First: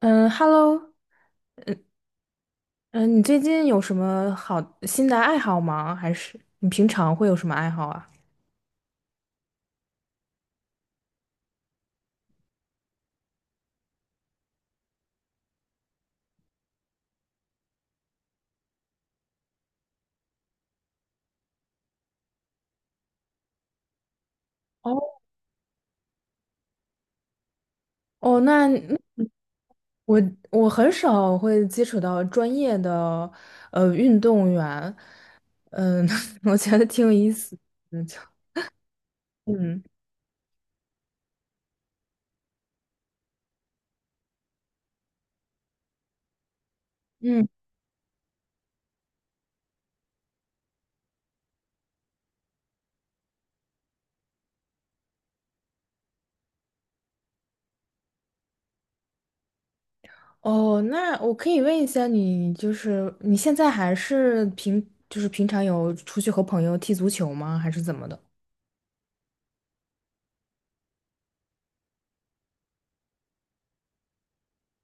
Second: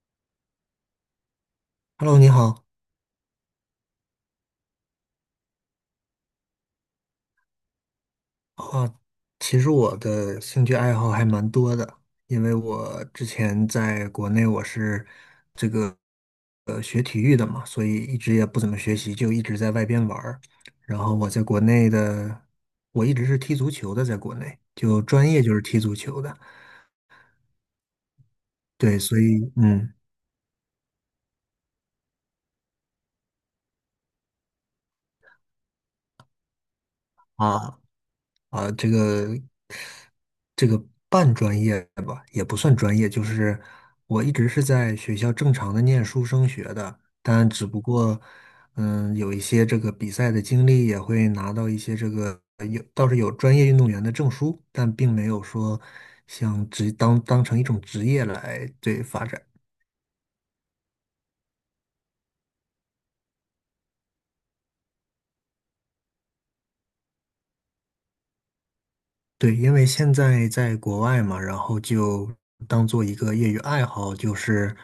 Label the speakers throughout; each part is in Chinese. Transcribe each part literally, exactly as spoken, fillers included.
Speaker 1: 嗯，Hello，
Speaker 2: Hello，你好。
Speaker 1: 嗯，你最近有什么好新的爱好吗？还是你平常会有什么爱好啊？
Speaker 2: 啊，其实我的兴趣爱好还蛮多的，因为我之前在国内我是这个呃学体育的嘛，所以一直也不怎么学习，就一直在外边玩儿。然后我在国内的，我一直是踢足球的，在国内
Speaker 1: 哦，
Speaker 2: 就专业就是踢足球的。
Speaker 1: 哦，那那
Speaker 2: 对，所以嗯。
Speaker 1: 我我很少会接触到专业的呃运动员，嗯，我觉得挺有意思
Speaker 2: 啊。
Speaker 1: 的就
Speaker 2: 啊，这个
Speaker 1: 嗯
Speaker 2: 这个半专业吧，也不算专业，就是我一直是在学校正常的念书升学的，
Speaker 1: 嗯，
Speaker 2: 但只不过，嗯，有一些这个比赛的经历，也会拿到一些这个有倒是有专业运动员的证书，但并没有说像职当当成一种职业来对发展。
Speaker 1: 哦，那我可以问一下你，就是你现在还是平就是平常有出去和朋友踢足球吗？还是怎么的？
Speaker 2: 对，因为现在在国外嘛，然后就当做一个业余爱好，就是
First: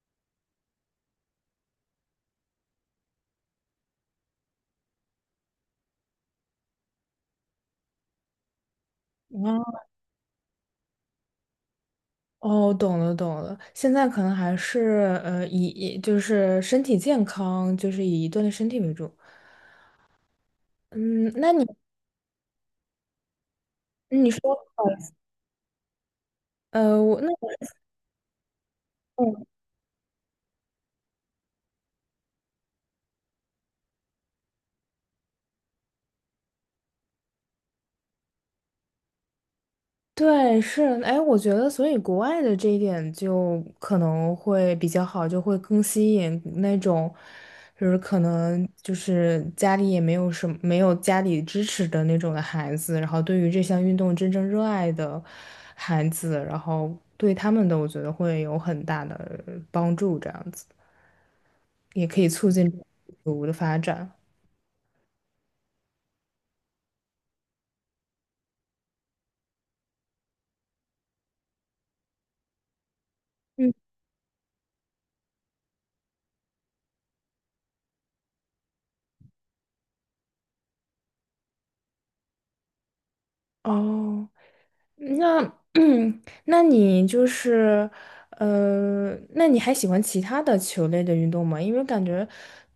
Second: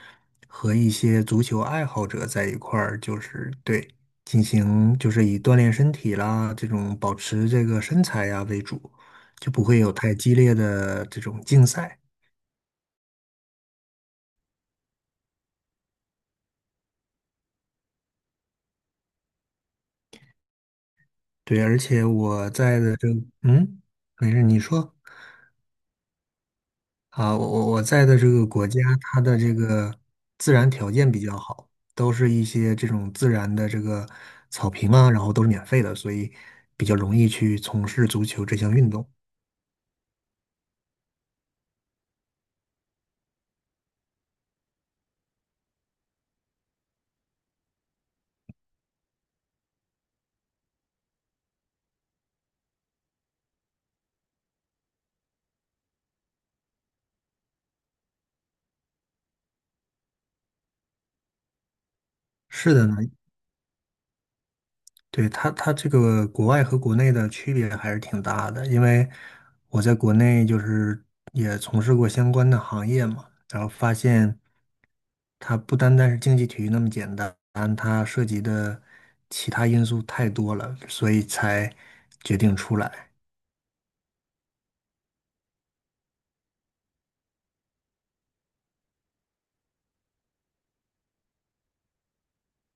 Speaker 2: 和一些足球爱好者在一块儿，就是对，进行就是以锻炼身体啦，这种保持这个身材呀为主，就不会有太激烈的这种竞赛。
Speaker 1: 哦，懂了懂了，现在可能还是呃以以就是身体健康，就是以锻炼身体为主。嗯，那
Speaker 2: 对，
Speaker 1: 你
Speaker 2: 而且我在的这，嗯，
Speaker 1: 你
Speaker 2: 没事，
Speaker 1: 说
Speaker 2: 你说。
Speaker 1: 呃我那。
Speaker 2: 啊，我我我在的这个国家，它的这个自然条件比较好，都是一些这种自然的这个草坪啊，然后都是免费的，所以比较容易去从事足球这项运动。
Speaker 1: 对，是，哎，我觉得，所以国外的这一点就可能会比较好，就会更吸引那种，就是可能就是家里也没有什么，没有家里支持的那种的孩子，然后对于这项运动真正热爱的孩子，然后对他们的，我觉得会有很大的帮助，这样子也可以促进
Speaker 2: 是的呢，
Speaker 1: 足的发展。
Speaker 2: 对，它它这个国外和国内的区别还是挺大的，因为我在国内就是也从事过相关的行业嘛，然后
Speaker 1: 嗯，
Speaker 2: 发现。它不单单是竞技体育那么简单，它涉及的其他因素太多了，所以才决定出来。
Speaker 1: 哦。那 那你就是，呃，那你还喜欢其他的球类的运动吗？因为感觉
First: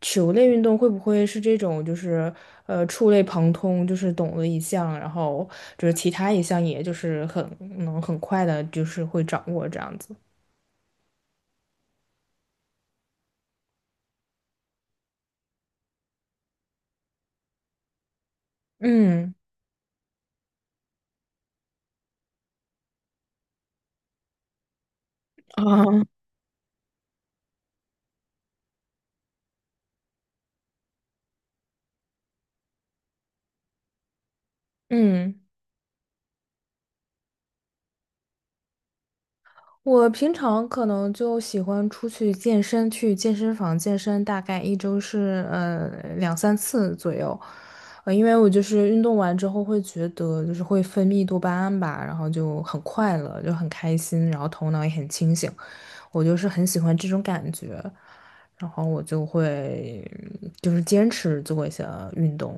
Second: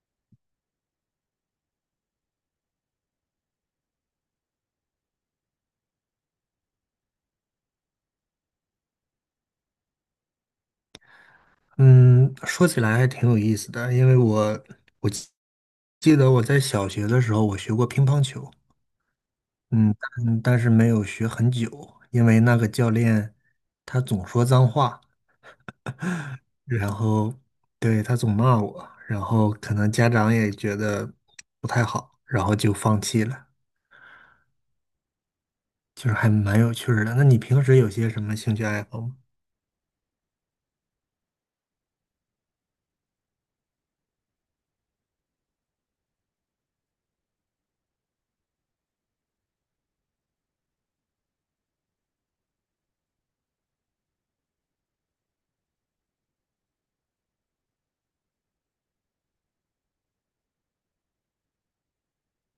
Speaker 1: 球类运动会不会是这种，就是呃触类旁通，就是懂了一项，然后就是其他一项，也就是很能很快的，就是会掌握这样子。
Speaker 2: 嗯，说起来还挺有意思的，因为我我记记得我在小学的时候我学过乒乓球，
Speaker 1: 嗯，
Speaker 2: 嗯，但但是没有学很久，因为那个教练他总说脏话，
Speaker 1: 啊，
Speaker 2: 然后对他总骂我，然后可能家长也觉得不太好，然后就放弃了。
Speaker 1: 嗯。
Speaker 2: 就是还蛮有趣儿的。那你平时有些什么兴趣爱好吗？
Speaker 1: 我平常可能就喜欢出去健身，去健身房健身，大概一周是呃两三次左右，呃，因为我就是运动完之后会觉得就是会分泌多巴胺吧，然后就很快乐，就很开心，然后头脑也很清醒，我就是很喜欢这种感觉，然后我就会嗯就是坚持做一些运动，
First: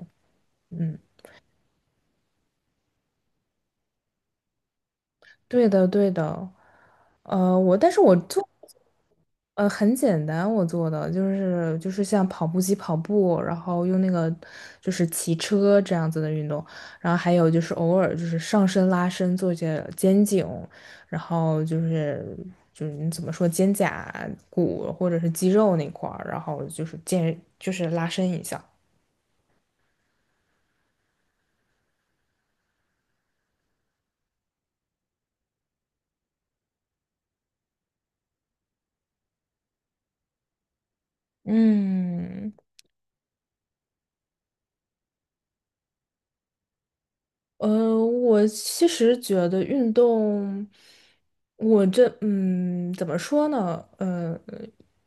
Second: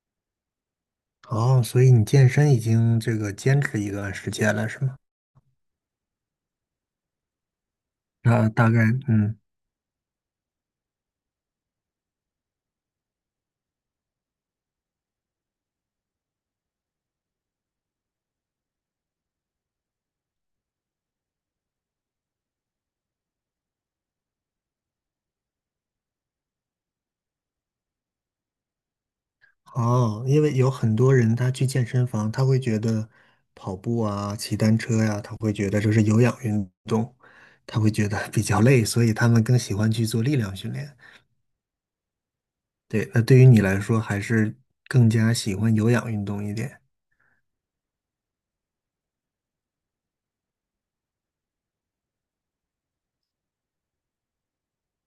Speaker 1: 嗯。
Speaker 2: 哦，所以你健身已经这个坚持一段时间了，是吗？
Speaker 1: 对的，对的。呃，我但是我做
Speaker 2: 那大概，嗯，
Speaker 1: 呃很简单，我做的就是就是像跑步机跑步，然后用那个就是骑车这样子的运动，然后还有就是偶尔就是上身拉伸做一些肩颈，然后就是就是你怎么说肩胛骨或者是肌肉那块儿，然后就是健就是拉伸一下。
Speaker 2: 哦，因为有很多人他去健身房，他会觉得跑步啊、骑单车呀、他会觉得这是有氧运动，他会觉得比较累，所以他们更喜欢去做力量训练。
Speaker 1: 嗯，
Speaker 2: 对，那对于你来说，还是更加喜欢有氧运动一点。
Speaker 1: 呃，我其实觉得运动，我这嗯，怎么说呢？呃，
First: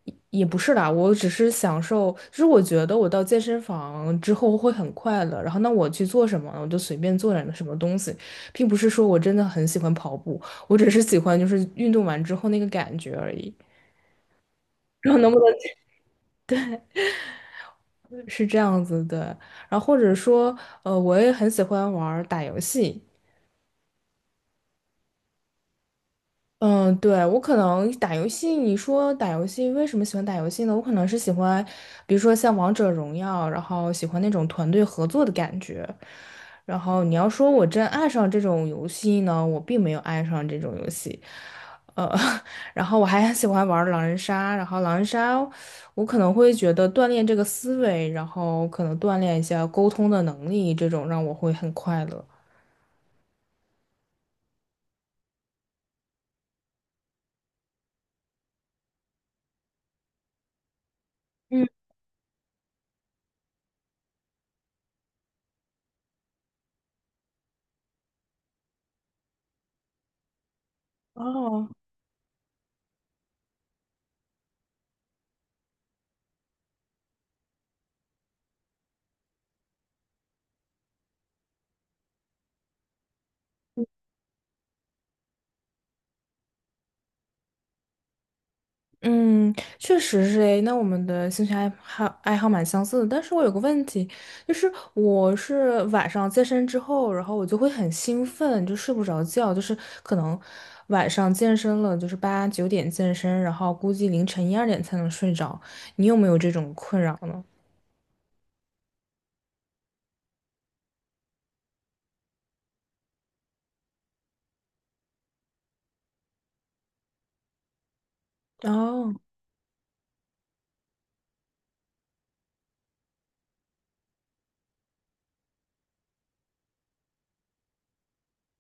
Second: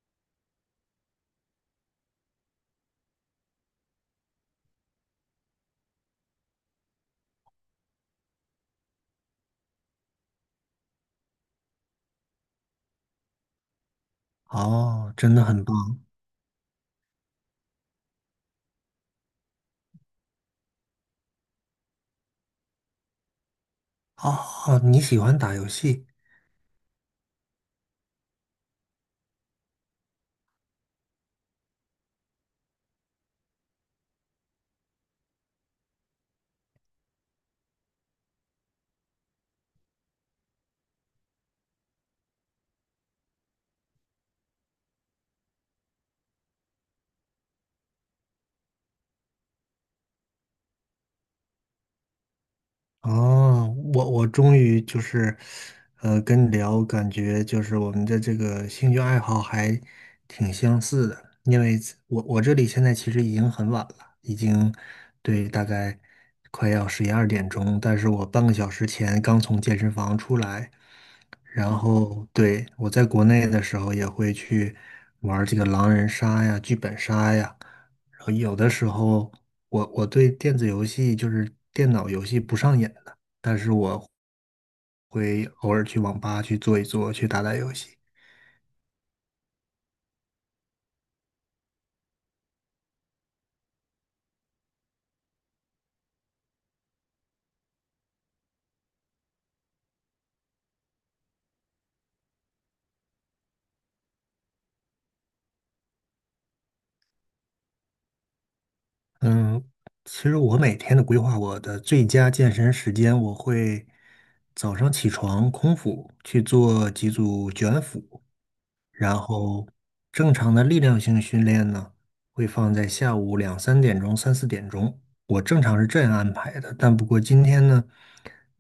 Speaker 1: 也也不是啦，我只是享受，就是我觉得我到健身房之后会很快乐，然后那我去做什么呢，我就随便做点什么东西，并不是说我真的很喜欢跑步，我只是喜欢就是运动完之后那个感觉而已。然
Speaker 2: 哦，
Speaker 1: 后能
Speaker 2: 真
Speaker 1: 不
Speaker 2: 的
Speaker 1: 能
Speaker 2: 很棒。
Speaker 1: 是这样子对，然后或者说，呃，我也很喜欢玩儿打游戏。
Speaker 2: 哦，你喜欢打游戏。
Speaker 1: 嗯，对，我可能打游戏，你说打游戏为什么喜欢打游戏呢？我可能是喜欢，比如说像王者荣耀，然后喜欢那种团队合作的感觉。然后你要说我真爱上这种游戏呢，我并没有爱上这种游戏。呃，然后我还喜欢玩狼人杀，然后狼人杀，我可能会觉得锻炼这个思维，然后可能锻炼一下沟通的能力，这种让我会很快乐。
Speaker 2: 哦，我我终于就是，呃，跟你聊，感觉就是我们的这个兴趣爱好还挺相似的，因
Speaker 1: 嗯，
Speaker 2: 为我我这里现在其实已经很晚了，已经对大概快要十一二点钟，但是我半个小时前刚从健身房出来，
Speaker 1: 哦。
Speaker 2: 然后对，我在国内的时候也会去玩儿这个狼人杀呀、剧本杀呀，然后有的时候我我对电子游戏就是电脑游戏不上瘾的，但是我会偶尔去网吧去坐一坐，去打打游戏。
Speaker 1: 嗯，确实是诶。那我们的兴趣爱好爱好蛮相似的，但是我有个问题，就是我是晚上健身之后，然后我就会很兴奋，就睡不着觉，就是可能晚上健身了，就是八九点健身，然后估计凌晨一二点才能睡着。你有没有这种困扰呢？
Speaker 2: 嗯，其实我每天的规划，我的最佳健身时间，我会早上起床空腹去做几组卷腹，
Speaker 1: 哦，
Speaker 2: 然后正常的力量性训练呢，会放在下午两三点钟、三四点钟。我正常是这样安排的，但不过今天呢，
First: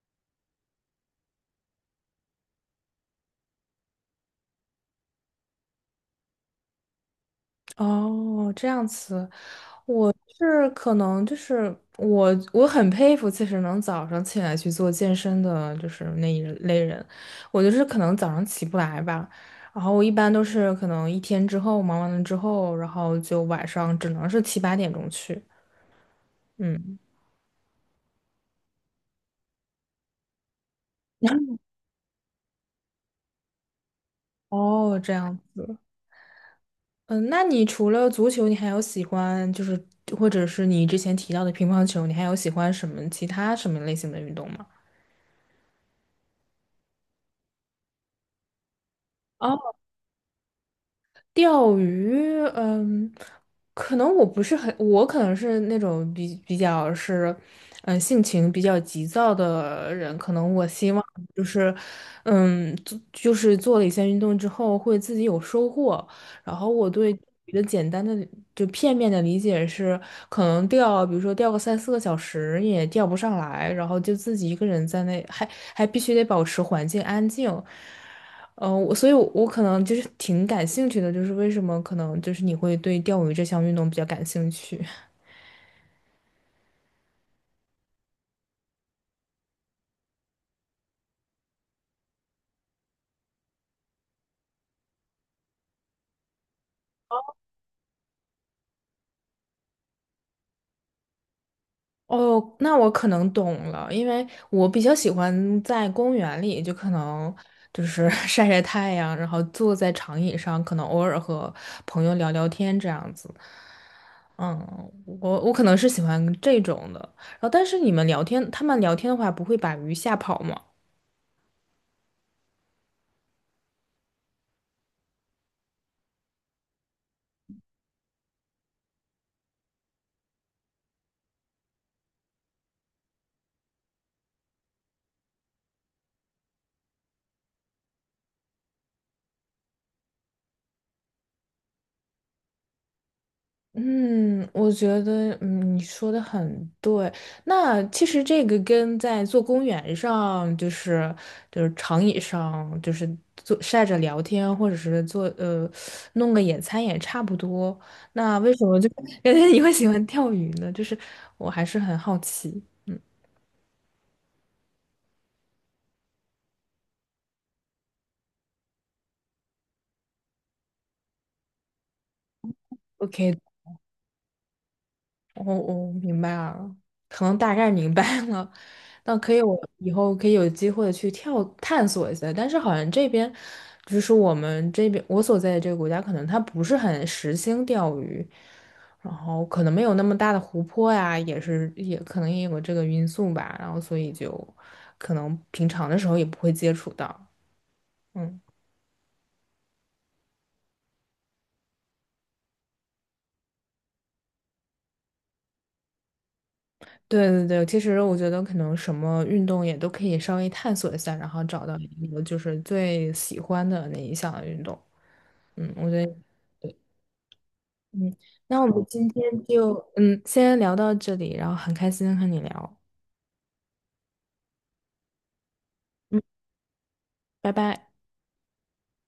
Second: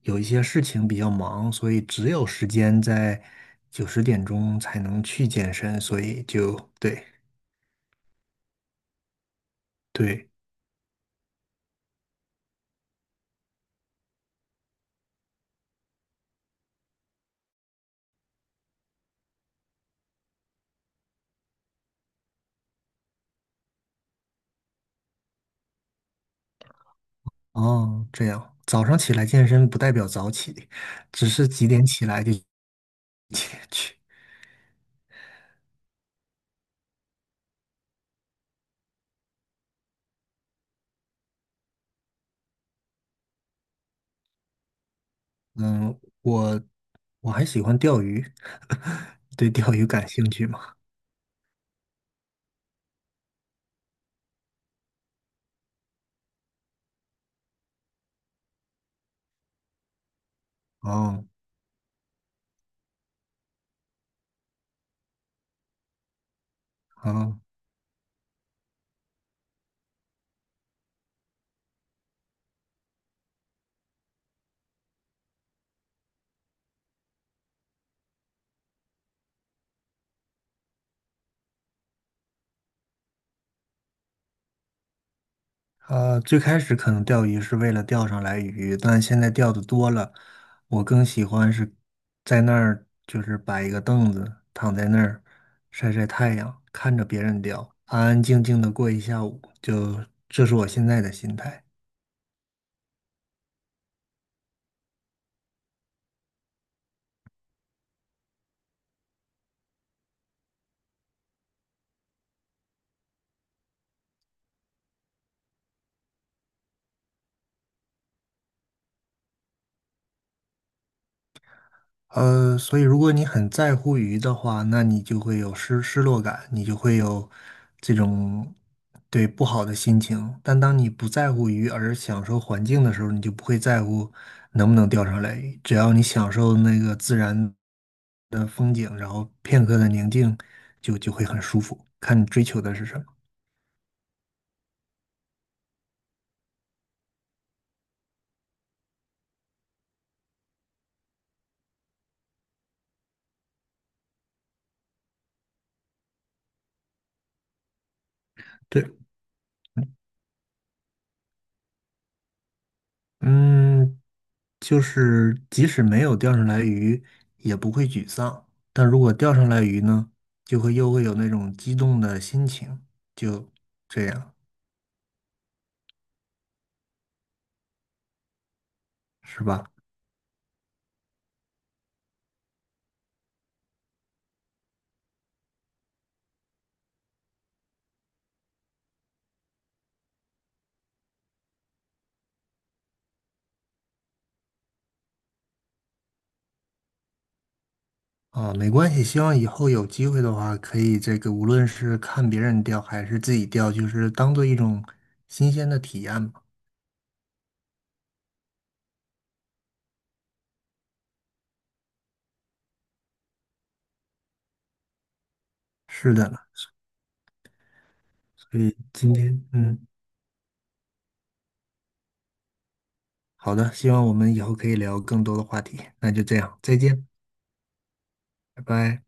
Speaker 2: 有一些事情比较忙，所以只有时间在九十点钟才能去健身，所以就对
Speaker 1: 哦，这样子。我
Speaker 2: 对
Speaker 1: 是可能就是我，我很佩服，其实能早上起来去做健身的，就是那一类人。我就是可能早上起不来吧，然后我一般都是可能一天之后忙完了之后，然后就晚上只能是七八点钟去。嗯，
Speaker 2: 哦，这样早上起来健身不代表早起，只是几点起来就几点去。
Speaker 1: 哦，这样子。嗯，那你除了足球，你还有喜欢就是或者是你之前提到的乒乓球，你还有喜欢什么其他什么类型的运动吗？
Speaker 2: 嗯，我我还喜欢钓鱼，对钓鱼感兴趣吗？
Speaker 1: 钓鱼，嗯，可能我不是很，我可能是那种比比较是，嗯，性情比较急躁的人，可能我希望
Speaker 2: 哦，
Speaker 1: 就是，嗯，做就是做了一些运动之后会自己有收获，然后我对。
Speaker 2: 好，
Speaker 1: 一个简单的就片面的理解是，可能钓，比如说钓个三四个小时也钓不上来，然后就自己一个人在那，还还必须得保持环境安静，嗯，呃我所以我我可能就是挺感兴趣的，就是为什么可能就是你会对钓鱼这项运动比较感兴趣？
Speaker 2: 呃，最开始可能钓鱼是为了钓上来鱼，但现在钓的多了，我更喜欢是在那儿，就是摆一个凳子，躺在那儿晒晒太阳，看着别人钓，安安静静的过一下午，就这是我现在的心态。
Speaker 1: 哦，那我可能懂了，因为我比较喜欢在公园里，就可能就是 晒晒太阳，然后坐在长椅上，可能偶尔和朋友聊聊天这样子。嗯，我我可能是喜欢这种的。然后，但是你们聊天，他们聊天的话，不会把鱼吓跑吗？
Speaker 2: 呃，所以如果你很在乎鱼的话，那你就会有失失落感，你就会有这种对不好的心情。但当你不在乎鱼而享受环境的时候，你就不会在乎能不能钓上来鱼。只要你享受那个自然的风景，然后片刻的宁静，就就会很舒服。看你追求的是什么。
Speaker 1: 嗯，我觉得嗯你说的很对。那其实这个跟在做公园上，就是就是长椅上，就是坐晒着聊天，或者是做呃弄个野餐也差不多。那为什么
Speaker 2: 对，
Speaker 1: 就 感觉你会喜欢钓鱼呢？就是我还是很好奇。
Speaker 2: 嗯，就是即使没有钓上来鱼，也不会沮丧。但如果钓上来鱼呢，就会又会有那种激动的心情，
Speaker 1: O K。
Speaker 2: 就这样，
Speaker 1: 我我明白了，可能大概明白了。那可以，
Speaker 2: 是
Speaker 1: 我
Speaker 2: 吧？
Speaker 1: 以后可以有机会去跳探索一下。但是好像这边，就是我们这边我所在的这个国家，可能它不是很实行钓鱼，然后可能没有那么大的湖泊呀，也是也可能也有这个因素吧。然后所以就可能平常的时候也不会接触到。嗯。
Speaker 2: 啊，没关系，希望以后有机会的话，可以这个无论是看别人钓还是自己钓，就是当做一种新鲜的体验吧。
Speaker 1: 对对对，其实我觉得可能什么运动也都可以稍微探索一下，然后找到一个就是最喜欢的那一项运动。嗯，我觉
Speaker 2: 是
Speaker 1: 得，
Speaker 2: 的呢，
Speaker 1: 嗯，那
Speaker 2: 所
Speaker 1: 我
Speaker 2: 以
Speaker 1: 们今
Speaker 2: 今天，
Speaker 1: 天就
Speaker 2: 嗯，
Speaker 1: 嗯先聊到这里，然后很开心和你聊，
Speaker 2: 好的，希望我们以后可以聊更多的话题。那
Speaker 1: 嗯，
Speaker 2: 就这样，再见，
Speaker 1: 拜拜。
Speaker 2: 拜拜。